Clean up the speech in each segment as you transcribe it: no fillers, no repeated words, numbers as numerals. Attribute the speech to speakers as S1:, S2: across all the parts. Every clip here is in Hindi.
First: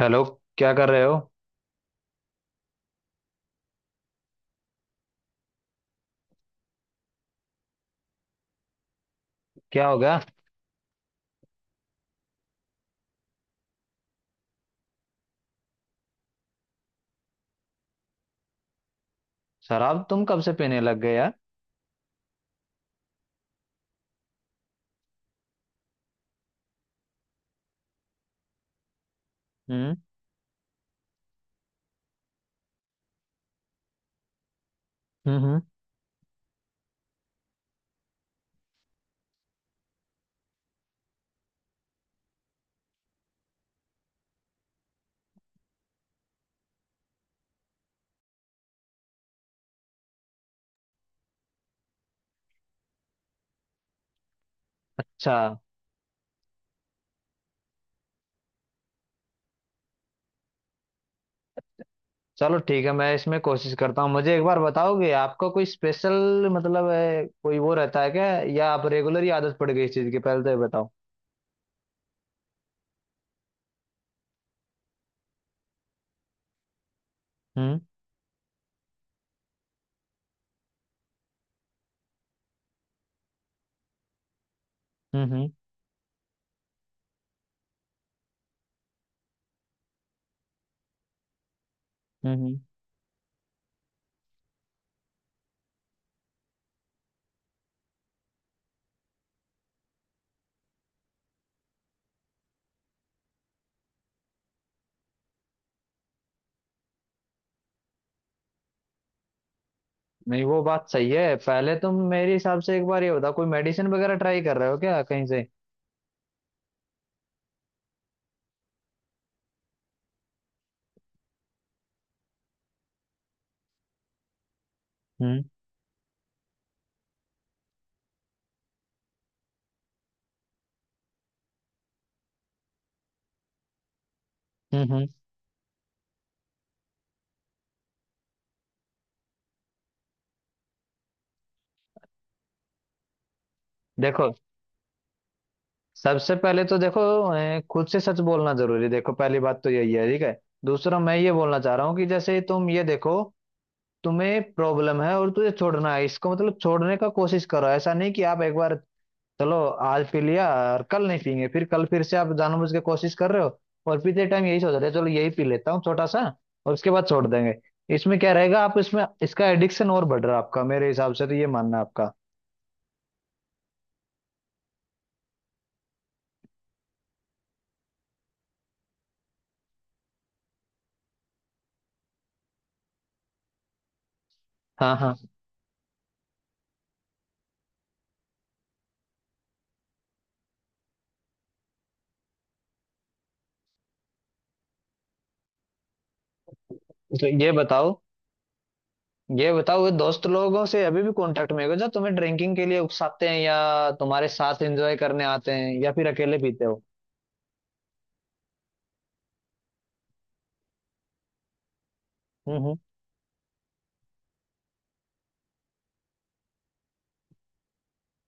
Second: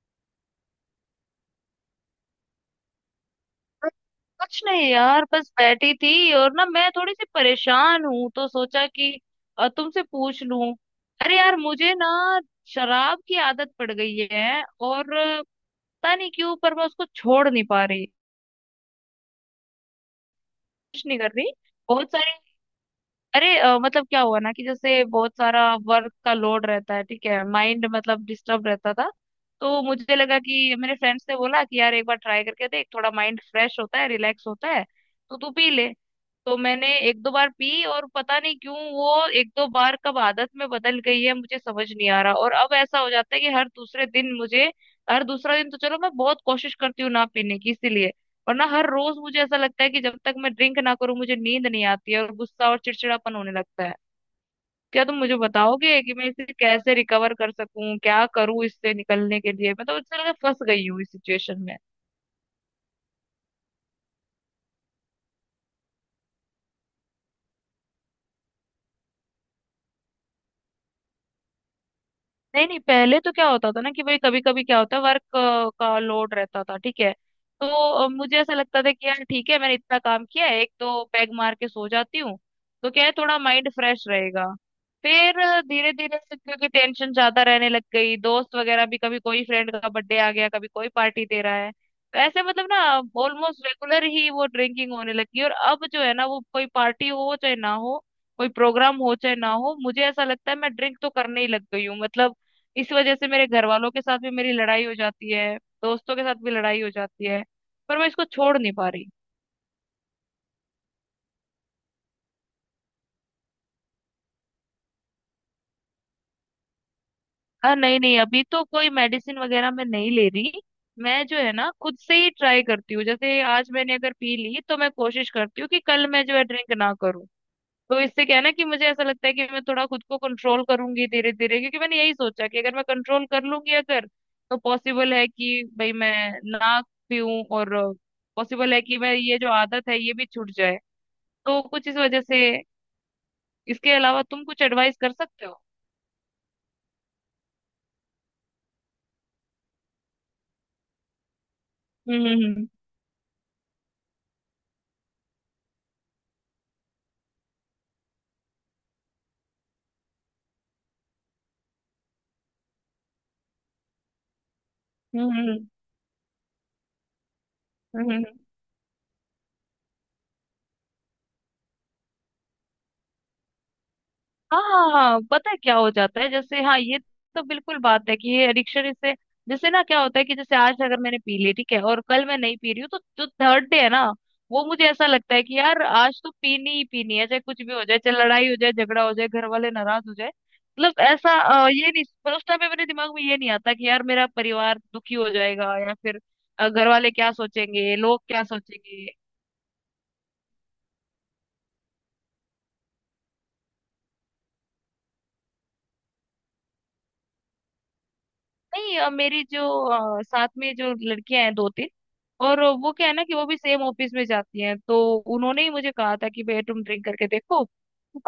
S1: हेलो। क्या कर रहे हो?
S2: कुछ नहीं यार, बस बैठी थी और ना, मैं थोड़ी सी परेशान हूँ, तो सोचा कि
S1: क्या हो
S2: तुमसे
S1: गया?
S2: पूछ लूं। अरे यार, मुझे ना शराब की आदत पड़ गई है, और पता नहीं क्यों पर मैं उसको छोड़ नहीं पा रही।
S1: शराब तुम कब से पीने लग
S2: कुछ
S1: गए
S2: नहीं कर
S1: यार?
S2: रही। बहुत सारी। अरे, मतलब क्या हुआ ना कि जैसे बहुत सारा वर्क का लोड रहता है, ठीक है, माइंड मतलब डिस्टर्ब रहता था। तो
S1: हम्म।
S2: मुझे लगा कि, मेरे फ्रेंड्स ने बोला कि यार एक बार ट्राई करके देख, थोड़ा माइंड फ्रेश होता है, रिलैक्स होता है, तो
S1: हम्म,
S2: तू पी ले। तो मैंने एक दो बार पी, और पता नहीं क्यों वो एक दो बार कब आदत में बदल गई है मुझे समझ नहीं आ रहा। और अब ऐसा हो जाता है कि हर दूसरे दिन मुझे, हर दूसरा दिन तो चलो मैं बहुत कोशिश करती हूँ ना पीने की, इसीलिए। और ना, हर रोज मुझे ऐसा लगता है कि जब तक मैं ड्रिंक ना करूं मुझे नींद नहीं आती है, और गुस्सा और चिड़चिड़ापन होने लगता है। क्या तुम
S1: अच्छा,
S2: मुझे बताओगे कि मैं इसे कैसे रिकवर कर सकूं, क्या करूं इससे निकलने के लिए? मैं तो, मुझे लगा फंस गई हूँ इस सिचुएशन में।
S1: चलो ठीक है, मैं इसमें कोशिश करता हूँ। मुझे एक बार बताओगे, आपका कोई स्पेशल मतलब है, कोई वो रहता है क्या, या आप रेगुलर ही आदत पड़ गई इस चीज की? पहले तो ये बताओ।
S2: नहीं नहीं, पहले तो क्या होता था ना कि भाई, कभी कभी क्या होता है वर्क का लोड रहता था, ठीक है। तो
S1: हम्म,
S2: मुझे ऐसा लगता था कि यार ठीक है, मैंने इतना काम किया है, एक तो पैग मार के सो जाती हूँ, तो क्या है, थोड़ा माइंड फ्रेश रहेगा।
S1: हम्म,
S2: फिर
S1: हम्म,
S2: धीरे धीरे से, क्योंकि टेंशन ज्यादा रहने लग गई, दोस्त वगैरह भी, कभी कोई फ्रेंड का बर्थडे आ गया, कभी कोई पार्टी दे रहा है, तो ऐसे
S1: हम्म।
S2: मतलब ना, ऑलमोस्ट रेगुलर ही वो ड्रिंकिंग होने लगी। और अब जो है ना, वो कोई पार्टी हो चाहे ना हो, कोई प्रोग्राम हो चाहे ना हो, मुझे ऐसा लगता है मैं ड्रिंक तो करने ही लग गई हूँ, मतलब इस वजह से मेरे घर वालों के साथ भी मेरी लड़ाई हो जाती है, दोस्तों के साथ भी लड़ाई हो जाती है, पर मैं इसको छोड़ नहीं पा रही।
S1: नहीं, वो बात सही है। पहले तुम, मेरे हिसाब से, एक बार ये बताओ, कोई मेडिसिन वगैरह ट्राई कर रहे हो क्या कहीं से?
S2: हाँ, नहीं नहीं, अभी तो कोई मेडिसिन वगैरह मैं नहीं ले रही। मैं जो है ना, खुद से ही ट्राई करती हूँ, जैसे आज मैंने अगर पी ली तो मैं कोशिश
S1: हम्म,
S2: करती हूँ कि कल मैं जो है ड्रिंक ना करूँ। तो इससे क्या है ना कि मुझे ऐसा लगता है कि मैं थोड़ा खुद को कंट्रोल करूंगी धीरे धीरे, क्योंकि मैंने यही सोचा कि अगर मैं कंट्रोल कर लूंगी, अगर, तो
S1: हम्म, हम्म।
S2: पॉसिबल है कि भाई मैं ना पीऊं, और पॉसिबल है कि मैं ये जो आदत है ये भी छूट जाए। तो कुछ इस वजह से। इसके अलावा
S1: देखो,
S2: तुम कुछ एडवाइस कर सकते हो?
S1: सबसे पहले तो देखो, खुद से सच बोलना जरूरी है। देखो, पहली बात तो यही है, ठीक है। दूसरा, मैं ये बोलना चाह रहा हूँ कि
S2: हम्म,
S1: जैसे
S2: हम्म,
S1: तुम ये देखो, तुम्हें प्रॉब्लम है और तुझे छोड़ना है इसको, मतलब छोड़ने का कोशिश करो। ऐसा नहीं कि आप एक बार, चलो, आज पी लिया और कल नहीं पीएंगे, फिर कल फिर से आप जानबूझ के कोशिश कर रहे हो। और पीते टाइम यही सोच रहे हो, चलो यही
S2: हम्म,
S1: पी
S2: हम्म,
S1: लेता हूँ छोटा सा और उसके बाद छोड़ देंगे।
S2: हम्म,
S1: इसमें क्या
S2: हम्म।
S1: रहेगा? आप इसमें इसका एडिक्शन और बढ़ रहा है आपका, मेरे हिसाब से तो ये मानना है आपका।
S2: हाँ पता है क्या हो जाता है, जैसे, हाँ ये तो बिल्कुल बात है कि ये एडिक्शन, इससे, जैसे ना क्या होता है कि जैसे आज अगर मैंने पी ली ठीक है, और कल मैं नहीं पी रही हूँ, तो जो थर्ड डे है ना वो मुझे
S1: हाँ,
S2: ऐसा
S1: हाँ।
S2: लगता है कि यार आज तो पीनी ही पीनी है, चाहे कुछ भी हो जाए, चाहे लड़ाई हो जाए, झगड़ा हो जाए, घर वाले नाराज हो जाए, मतलब ऐसा, ये नहीं, पर उस टाइम पे मेरे दिमाग में ये नहीं आता कि यार मेरा परिवार दुखी हो जाएगा, या फिर घर वाले
S1: तो
S2: क्या
S1: ये बताओ,
S2: सोचेंगे, लोग क्या सोचेंगे।
S1: ये दोस्त लोगों से अभी भी कांटेक्ट में हो, जो तुम्हें ड्रिंकिंग के लिए उकसाते हैं या तुम्हारे साथ एंजॉय करने आते हैं, या फिर अकेले पीते हो?
S2: नहीं, मेरी जो साथ में जो लड़कियां हैं, दो तीन,
S1: हम्म,
S2: और वो क्या है ना कि वो भी सेम ऑफिस में जाती हैं, तो उन्होंने ही मुझे कहा था कि भैया तुम ड्रिंक करके देखो।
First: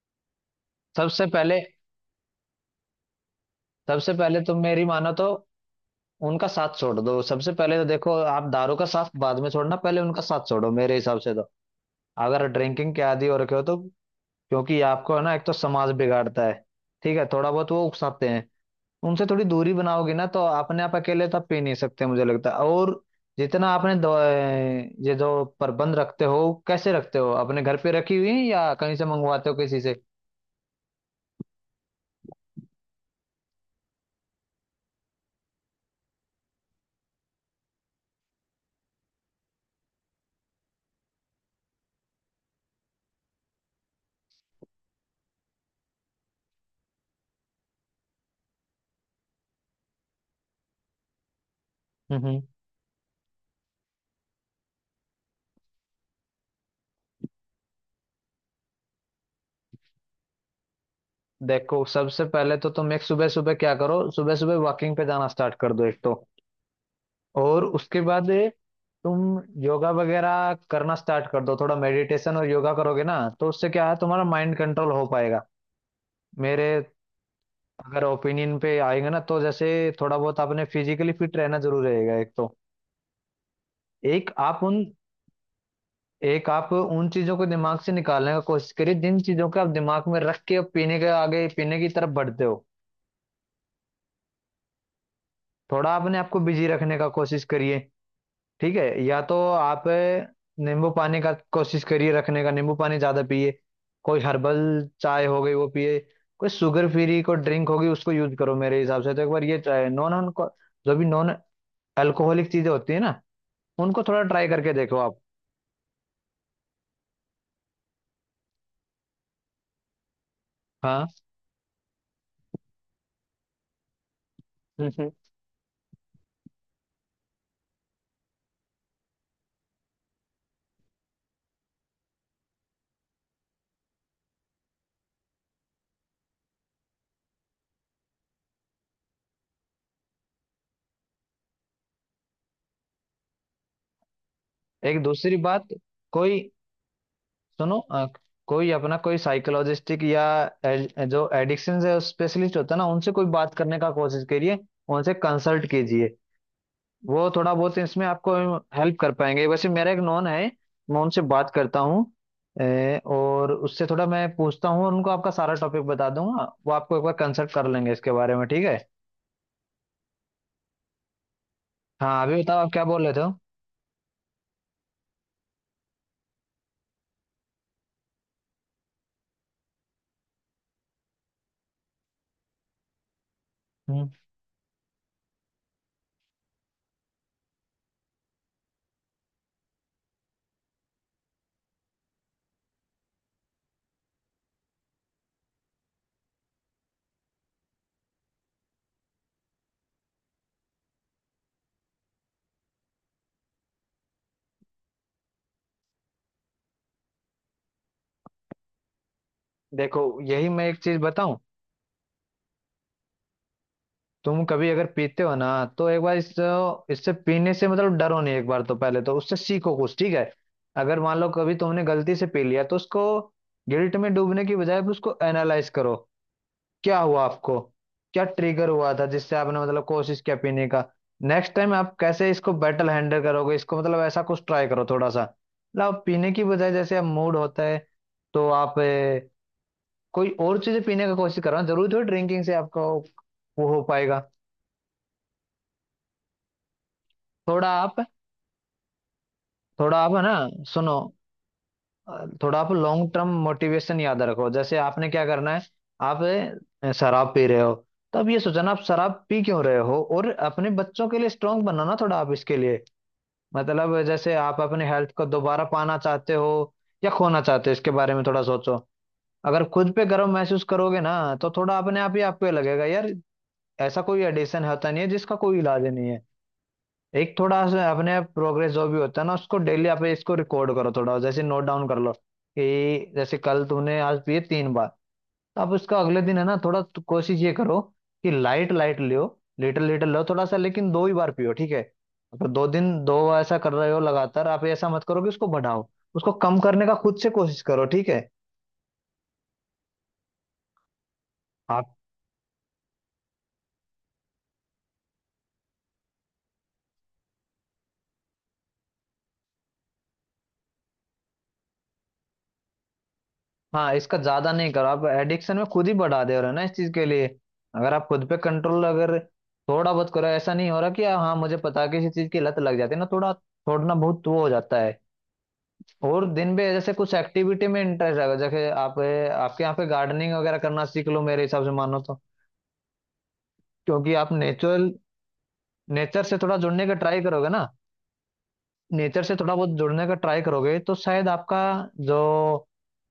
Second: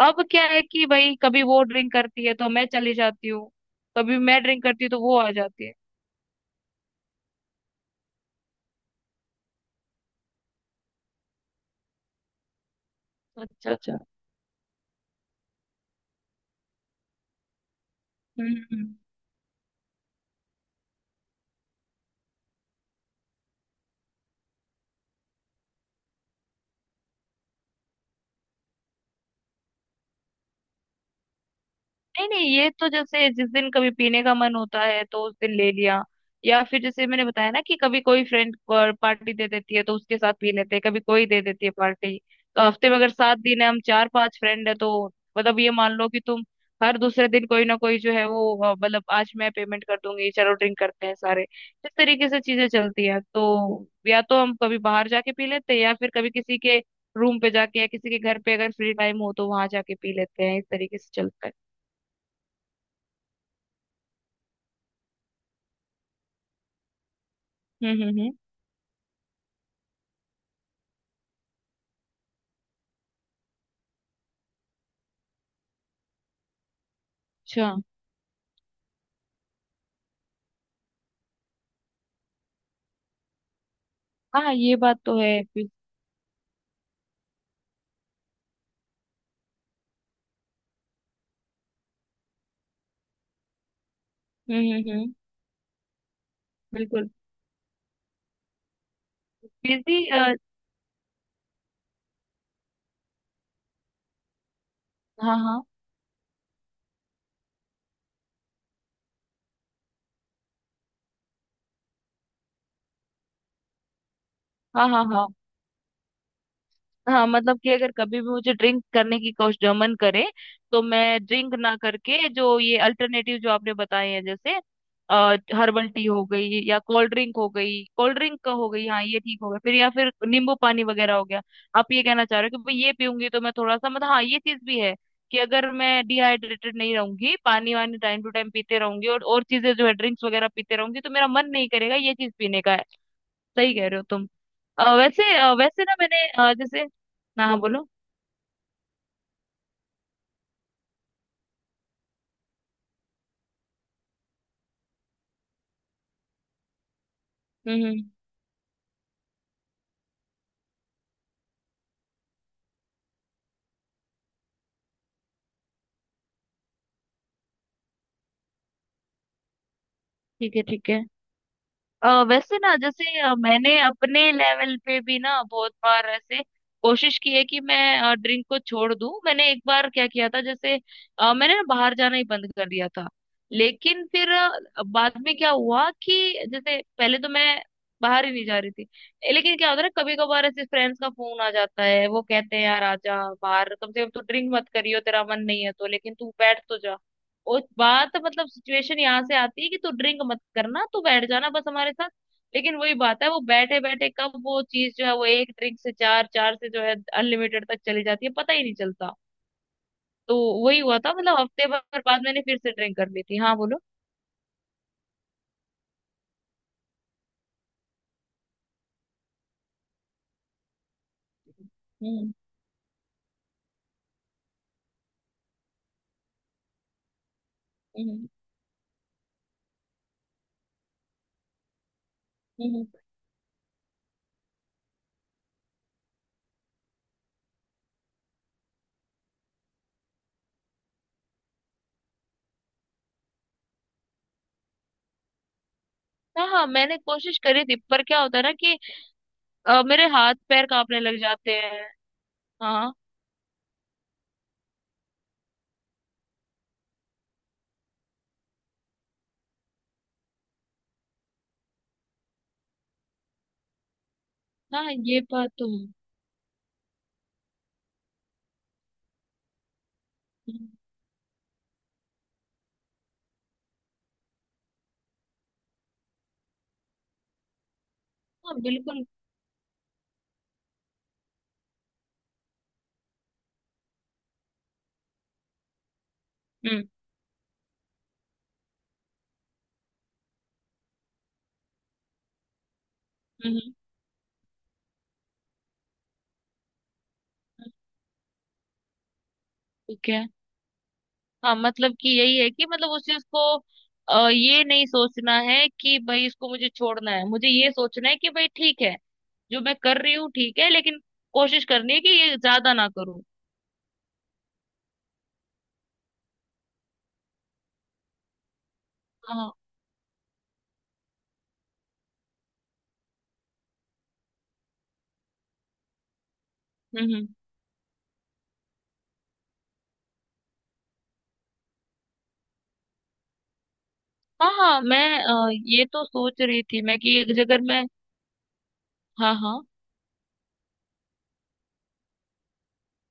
S2: अब क्या है कि भाई,
S1: सबसे
S2: कभी
S1: पहले
S2: वो ड्रिंक करती है तो मैं चली जाती हूँ,
S1: सबसे
S2: कभी
S1: पहले
S2: मैं
S1: तुम
S2: ड्रिंक
S1: मेरी
S2: करती हूँ तो
S1: मानो
S2: वो
S1: तो
S2: आ जाती है।
S1: उनका साथ छोड़ दो। सबसे पहले तो देखो, आप दारू का साथ बाद में छोड़ना, पहले उनका साथ छोड़ो, मेरे हिसाब से तो, अगर ड्रिंकिंग के आदी हो रखे हो
S2: अच्छा,
S1: तो।
S2: अच्छा।
S1: क्योंकि आपको, है ना, एक तो समाज बिगाड़ता है, ठीक है, थोड़ा बहुत वो उकसाते हैं।
S2: हम्म।
S1: उनसे थोड़ी दूरी बनाओगे ना तो अपने आप, अकेले तो आप पी नहीं सकते मुझे लगता है। और जितना आपने ये जो प्रबंध रखते हो, कैसे रखते हो? अपने घर पे रखी हुई है या कहीं से मंगवाते हो किसी से?
S2: नहीं नहीं, ये तो जैसे जिस दिन कभी पीने का मन होता है तो उस दिन ले लिया, या फिर जैसे मैंने बताया ना कि कभी कोई फ्रेंड पार्टी दे देती है तो उसके साथ पी लेते हैं, कभी कोई दे देती है पार्टी। तो हफ्ते में अगर 7 दिन है, हम चार पांच फ्रेंड है, तो मतलब ये मान लो कि तुम हर दूसरे दिन कोई ना कोई जो है वो, मतलब आज मैं पेमेंट कर दूंगी, चलो ड्रिंक करते हैं सारे, इस
S1: हम्म,
S2: तरीके से चीजें चलती है। तो या तो हम कभी बाहर जाके पी लेते हैं, या फिर कभी किसी के रूम पे जाके, या किसी के घर पे अगर फ्री टाइम हो तो वहां जाके पी लेते हैं, इस तरीके से चलता है।
S1: देखो, सबसे पहले तो तुम एक, सुबह सुबह क्या करो, सुबह सुबह वॉकिंग पे जाना स्टार्ट कर दो एक तो, और
S2: हम्म,
S1: उसके
S2: हम्म,
S1: बाद
S2: हम्म।
S1: तुम योगा वगैरह करना स्टार्ट कर दो। थोड़ा मेडिटेशन और योगा करोगे ना तो उससे क्या है, तुम्हारा माइंड कंट्रोल हो पाएगा। मेरे
S2: अच्छा।
S1: अगर ओपिनियन पे आएंगे ना, तो जैसे थोड़ा बहुत आपने फिजिकली फिट रहना जरूर रहेगा एक तो। एक
S2: हाँ
S1: आप
S2: ये
S1: उन
S2: बात तो है
S1: एक आप उन चीजों को दिमाग से निकालने का कोशिश करिए, जिन चीजों को आप दिमाग में रख के अब पीने के आगे पीने की तरफ बढ़ते हो।
S2: हम्म, हम्म, हम्म।
S1: थोड़ा अपने आपको बिजी रखने का
S2: बिल्कुल,
S1: कोशिश करिए, ठीक है। या तो आप
S2: बिजी, हाँ,
S1: नींबू पानी का कोशिश करिए रखने का, नींबू पानी ज्यादा पिए, कोई हर्बल चाय हो गई
S2: हाँ,
S1: वो पिए, कोई शुगर फ्री कोई ड्रिंक होगी उसको यूज करो मेरे हिसाब से तो। एक बार ये चाय, नॉन जो भी नॉन अल्कोहलिक चीजें होती है ना, उनको थोड़ा ट्राई करके
S2: हाँ,
S1: देखो
S2: हाँ,
S1: आप।
S2: हाँ, हाँ मतलब कि अगर कभी भी मुझे ड्रिंक करने की कोशिश मन करे, तो
S1: हाँ,
S2: मैं ड्रिंक ना करके जो ये अल्टरनेटिव जो आपने बताए हैं, जैसे
S1: हम्म, हम्म।
S2: हर्बल टी हो गई, या कोल्ड ड्रिंक हो गई, कोल्ड ड्रिंक का हो गई, हाँ ये ठीक हो गया फिर, या फिर नींबू पानी वगैरह हो गया। आप ये कहना चाह रहे हो कि भाई ये पीऊंगी तो मैं थोड़ा सा, मतलब, हाँ ये चीज भी है कि अगर मैं डिहाइड्रेटेड नहीं रहूंगी, पानी वानी टाइम टू टाइम पीते रहूंगी, और चीजें जो है ड्रिंक्स वगैरह पीते रहूंगी, तो मेरा मन नहीं करेगा ये चीज पीने का है। सही कह रहे हो तुम।
S1: एक दूसरी बात,
S2: वैसे ना, मैंने
S1: कोई,
S2: जैसे, ना, हाँ
S1: सुनो,
S2: बोलो।
S1: कोई अपना कोई साइकोलॉजिस्टिक या जो एडिक्शन से स्पेशलिस्ट होता है ना, उनसे कोई बात करने का कोशिश करिए, उनसे कंसल्ट कीजिए। वो थोड़ा बहुत
S2: हम्म,
S1: इसमें आपको हेल्प कर पाएंगे। वैसे मेरा एक नॉन है, मैं उनसे बात करता हूँ। और उससे थोड़ा मैं पूछता हूँ, और उनको आपका सारा टॉपिक बता दूंगा, वो आपको एक बार कंसल्ट कर लेंगे इसके बारे में, ठीक है।
S2: ठीक है, ठीक है।
S1: हाँ, अभी
S2: वैसे
S1: बताओ आप
S2: ना,
S1: क्या बोल रहे
S2: जैसे
S1: थे?
S2: मैंने अपने लेवल पे भी ना बहुत बार ऐसे कोशिश की है कि मैं ड्रिंक को छोड़ दूं। मैंने एक बार क्या किया था, जैसे मैंने ना बाहर जाना ही बंद कर दिया था। लेकिन
S1: हम्म।
S2: फिर बाद में क्या हुआ कि जैसे पहले तो मैं बाहर ही नहीं जा रही थी, लेकिन क्या होता है ना, कभी कभार ऐसे फ्रेंड्स का फोन आ जाता है, वो कहते हैं यार आजा, बाहर कम से कम तू ड्रिंक मत करियो, तेरा मन नहीं है तो, लेकिन तू बैठ तो जा। और बात, मतलब सिचुएशन यहाँ से आती है कि तू ड्रिंक मत करना, तू बैठ जाना बस हमारे साथ। लेकिन वही बात है, वो बैठे बैठे कब वो चीज जो है वो एक ड्रिंक से चार, चार से जो है अनलिमिटेड तक चली जाती है, पता ही नहीं चलता।
S1: देखो,
S2: तो
S1: यही मैं एक
S2: वही
S1: चीज
S2: हुआ था,
S1: बताऊं,
S2: मतलब हफ्ते भर बाद मैंने फिर से ड्रिंक कर ली थी। हाँ बोलो।
S1: तुम कभी अगर पीते हो ना, तो एक बार इस इससे पीने से मतलब डरो नहीं, एक बार तो पहले तो उससे सीखो कुछ, ठीक है। अगर मान लो कभी तुमने गलती से
S2: हम्म,
S1: पी लिया, तो उसको गिल्ट में डूबने की बजाय उसको एनालाइज करो। क्या हुआ आपको, क्या
S2: हम्म,
S1: ट्रिगर हुआ था जिससे आपने मतलब कोशिश किया पीने का? नेक्स्ट टाइम आप कैसे इसको
S2: हम्म।
S1: बेटर हैंडल करोगे इसको, मतलब ऐसा कुछ ट्राई करो थोड़ा सा। मतलब आप पीने की बजाय जैसे आप मूड होता है, तो आप कोई और चीजें पीने का कोशिश करो, जरूर थोड़ी ड्रिंकिंग से आपको वो हो पाएगा।
S2: हाँ, हाँ मैंने कोशिश करी
S1: थोड़ा
S2: थी, पर
S1: आप
S2: क्या होता है ना कि
S1: थोड़ा
S2: मेरे
S1: आप है ना,
S2: हाथ पैर
S1: सुनो,
S2: कांपने लग जाते हैं।
S1: थोड़ा आप
S2: हाँ,
S1: लॉन्ग टर्म मोटिवेशन याद रखो, जैसे आपने क्या करना है। आप शराब पी रहे हो, तो अब ये सोचना आप शराब पी क्यों रहे हो, और अपने बच्चों के लिए स्ट्रांग बनना ना, थोड़ा आप इसके लिए, मतलब जैसे आप
S2: हाँ
S1: अपने हेल्थ
S2: ये
S1: को
S2: बात
S1: दोबारा
S2: तो है।
S1: पाना चाहते हो या खोना चाहते हो, इसके बारे में थोड़ा सोचो। अगर खुद पे गर्व महसूस करोगे ना, तो थोड़ा अपने आप ही आप पे लगेगा यार, ऐसा कोई एडिशन होता नहीं है जिसका कोई इलाज नहीं है। एक थोड़ा सा अपने
S2: हाँ,
S1: प्रोग्रेस जो भी
S2: बिल्कुल।
S1: होता है ना, उसको डेली आप इसको रिकॉर्ड करो, थोड़ा जैसे नोट डाउन कर लो कि जैसे कल तुमने आज पिए 3 बार, तो आप उसका अगले दिन है ना, थोड़ा
S2: हम्म,
S1: तो कोशिश ये करो कि लाइट लाइट लियो, लिटिल लिटिल लो, थोड़ा सा, लेकिन दो ही बार पियो, ठीक है। अगर 2 दिन 2 बार ऐसा
S2: हम्म,
S1: कर रहे हो लगातार, आप ऐसा मत करो कि उसको बढ़ाओ, उसको कम करने का खुद से कोशिश
S2: हम्म,
S1: करो, ठीक है।
S2: ठीक है। हाँ मतलब कि यही है कि, मतलब उस चीज को ये नहीं सोचना है कि भाई इसको मुझे छोड़ना है, मुझे ये सोचना है कि भाई ठीक है जो मैं कर रही हूँ, ठीक है, लेकिन कोशिश करनी है कि ये ज्यादा ना करूँ।
S1: हाँ, इसका ज्यादा नहीं करो, आप एडिक्शन में खुद ही बढ़ा दे रहे हो ना इस चीज के लिए। अगर आप खुद पे कंट्रोल, अगर
S2: हाँ।
S1: थोड़ा बहुत करो, ऐसा नहीं हो रहा कि, हाँ मुझे पता है, किसी चीज की लत लग जाती है ना, थोड़ा छोड़ना बहुत वो हो जाता है। और दिन में जैसे कुछ
S2: हम्म,
S1: एक्टिविटी में इंटरेस्ट आएगा, जैसे आप, आपके यहाँ पे गार्डनिंग वगैरह करना सीख लो मेरे हिसाब से मानो तो, क्योंकि आप
S2: हाँ, हाँ
S1: नेचुरल
S2: मैं ये तो
S1: नेचर से
S2: सोच
S1: थोड़ा
S2: रही थी
S1: जुड़ने का
S2: मैं कि
S1: ट्राई
S2: एक
S1: करोगे
S2: जगह
S1: ना,
S2: मैं,
S1: नेचर
S2: हाँ,
S1: से थोड़ा
S2: हाँ।
S1: बहुत जुड़ने का ट्राई करोगे तो शायद आपका जो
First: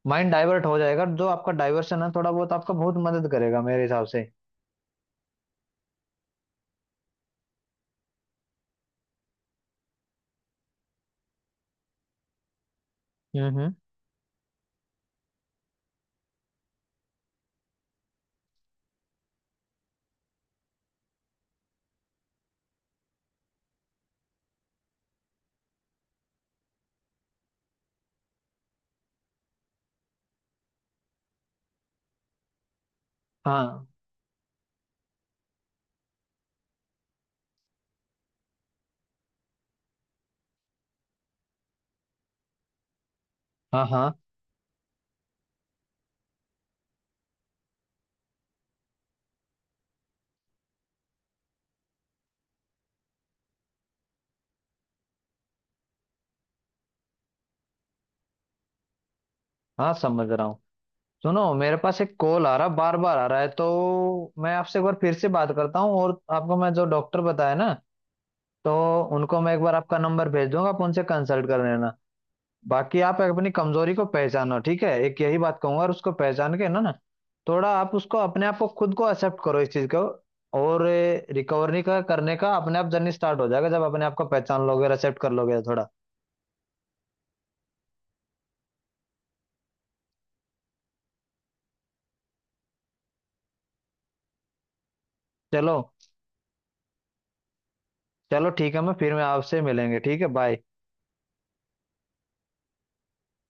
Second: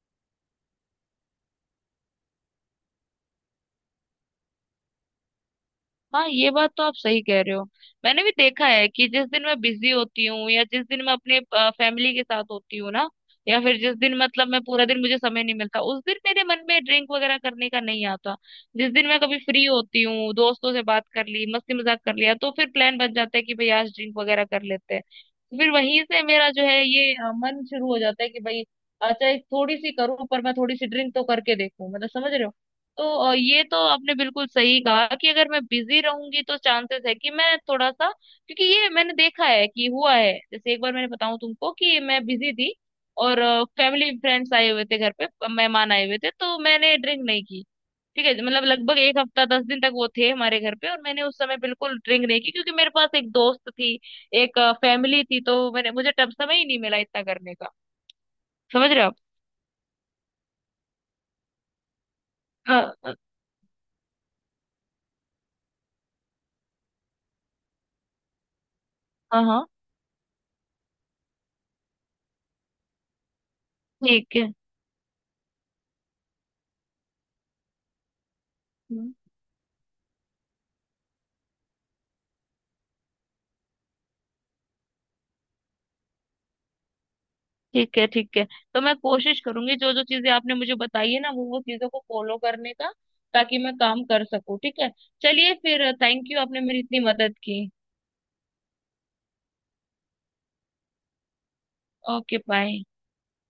S1: माइंड डाइवर्ट हो जाएगा, जो आपका डाइवर्शन है, थोड़ा बहुत आपका बहुत मदद करेगा मेरे हिसाब से।
S2: हाँ ये बात तो आप सही कह रहे हो। मैंने भी देखा है कि जिस दिन मैं बिजी होती हूँ, या जिस दिन मैं अपने फैमिली के साथ होती हूँ ना,
S1: हम्म,
S2: या फिर जिस दिन मतलब मैं पूरा दिन, मुझे समय नहीं मिलता, उस दिन मेरे मन में ड्रिंक वगैरह करने का नहीं आता। जिस दिन मैं कभी फ्री होती हूँ, दोस्तों से बात कर ली, मस्ती मजाक कर लिया, तो फिर प्लान बन जाता है कि भाई आज ड्रिंक वगैरह कर लेते हैं। फिर वहीं से मेरा जो है ये मन शुरू हो जाता है कि भाई अच्छा एक थोड़ी सी करूँ, पर मैं थोड़ी सी ड्रिंक तो करके देखूं, मतलब समझ रहे हो। तो ये तो
S1: हाँ,
S2: आपने बिल्कुल सही कहा कि अगर मैं बिजी रहूंगी तो चांसेस है कि मैं थोड़ा सा, क्योंकि ये मैंने देखा है कि हुआ है, जैसे एक बार मैंने बताऊं तुमको कि मैं बिजी थी, और
S1: हाँ, हाँ।
S2: फैमिली फ्रेंड्स आए हुए थे घर पे, मेहमान आए हुए थे, तो मैंने ड्रिंक नहीं की। ठीक है, मतलब लगभग एक हफ्ता 10 दिन तक वो थे हमारे घर पे, और मैंने उस समय बिल्कुल ड्रिंक नहीं की, क्योंकि मेरे पास एक दोस्त थी, एक फैमिली थी, तो मैंने मुझे तब समय ही नहीं मिला इतना करने का। समझ रहे हो आप?
S1: हाँ, समझ रहा हूँ। सुनो, मेरे पास एक कॉल आ रहा, बार
S2: हाँ,
S1: बार आ रहा है, तो मैं आपसे एक बार फिर से बात करता हूँ। और आपको मैं जो डॉक्टर बताया ना, तो उनको
S2: हाँ,
S1: मैं एक
S2: हाँ,
S1: बार आपका नंबर भेज दूंगा, आप उनसे कंसल्ट कर लेना। बाकी आप अपनी कमजोरी को
S2: ठीक
S1: पहचानो, ठीक है, एक यही बात कहूंगा, और उसको पहचान के ना ना, थोड़ा आप उसको, अपने आप को, खुद को
S2: है,
S1: एक्सेप्ट करो इस चीज को, और रिकवरी का करने का अपने आप जर्नी स्टार्ट हो जाएगा, जब अपने आप को पहचान लोगे और accept कर लोगे थोड़ा।
S2: ठीक है, ठीक है। तो मैं कोशिश करूंगी जो जो चीजें आपने मुझे बताई है ना, वो चीजों को फॉलो करने का, ताकि मैं काम कर सकूं, ठीक है। चलिए
S1: चलो,
S2: फिर, थैंक यू, आपने मेरी इतनी मदद की।
S1: चलो ठीक है, मैं फिर मैं आपसे मिलेंगे, ठीक है, बाय।
S2: Okay, bye.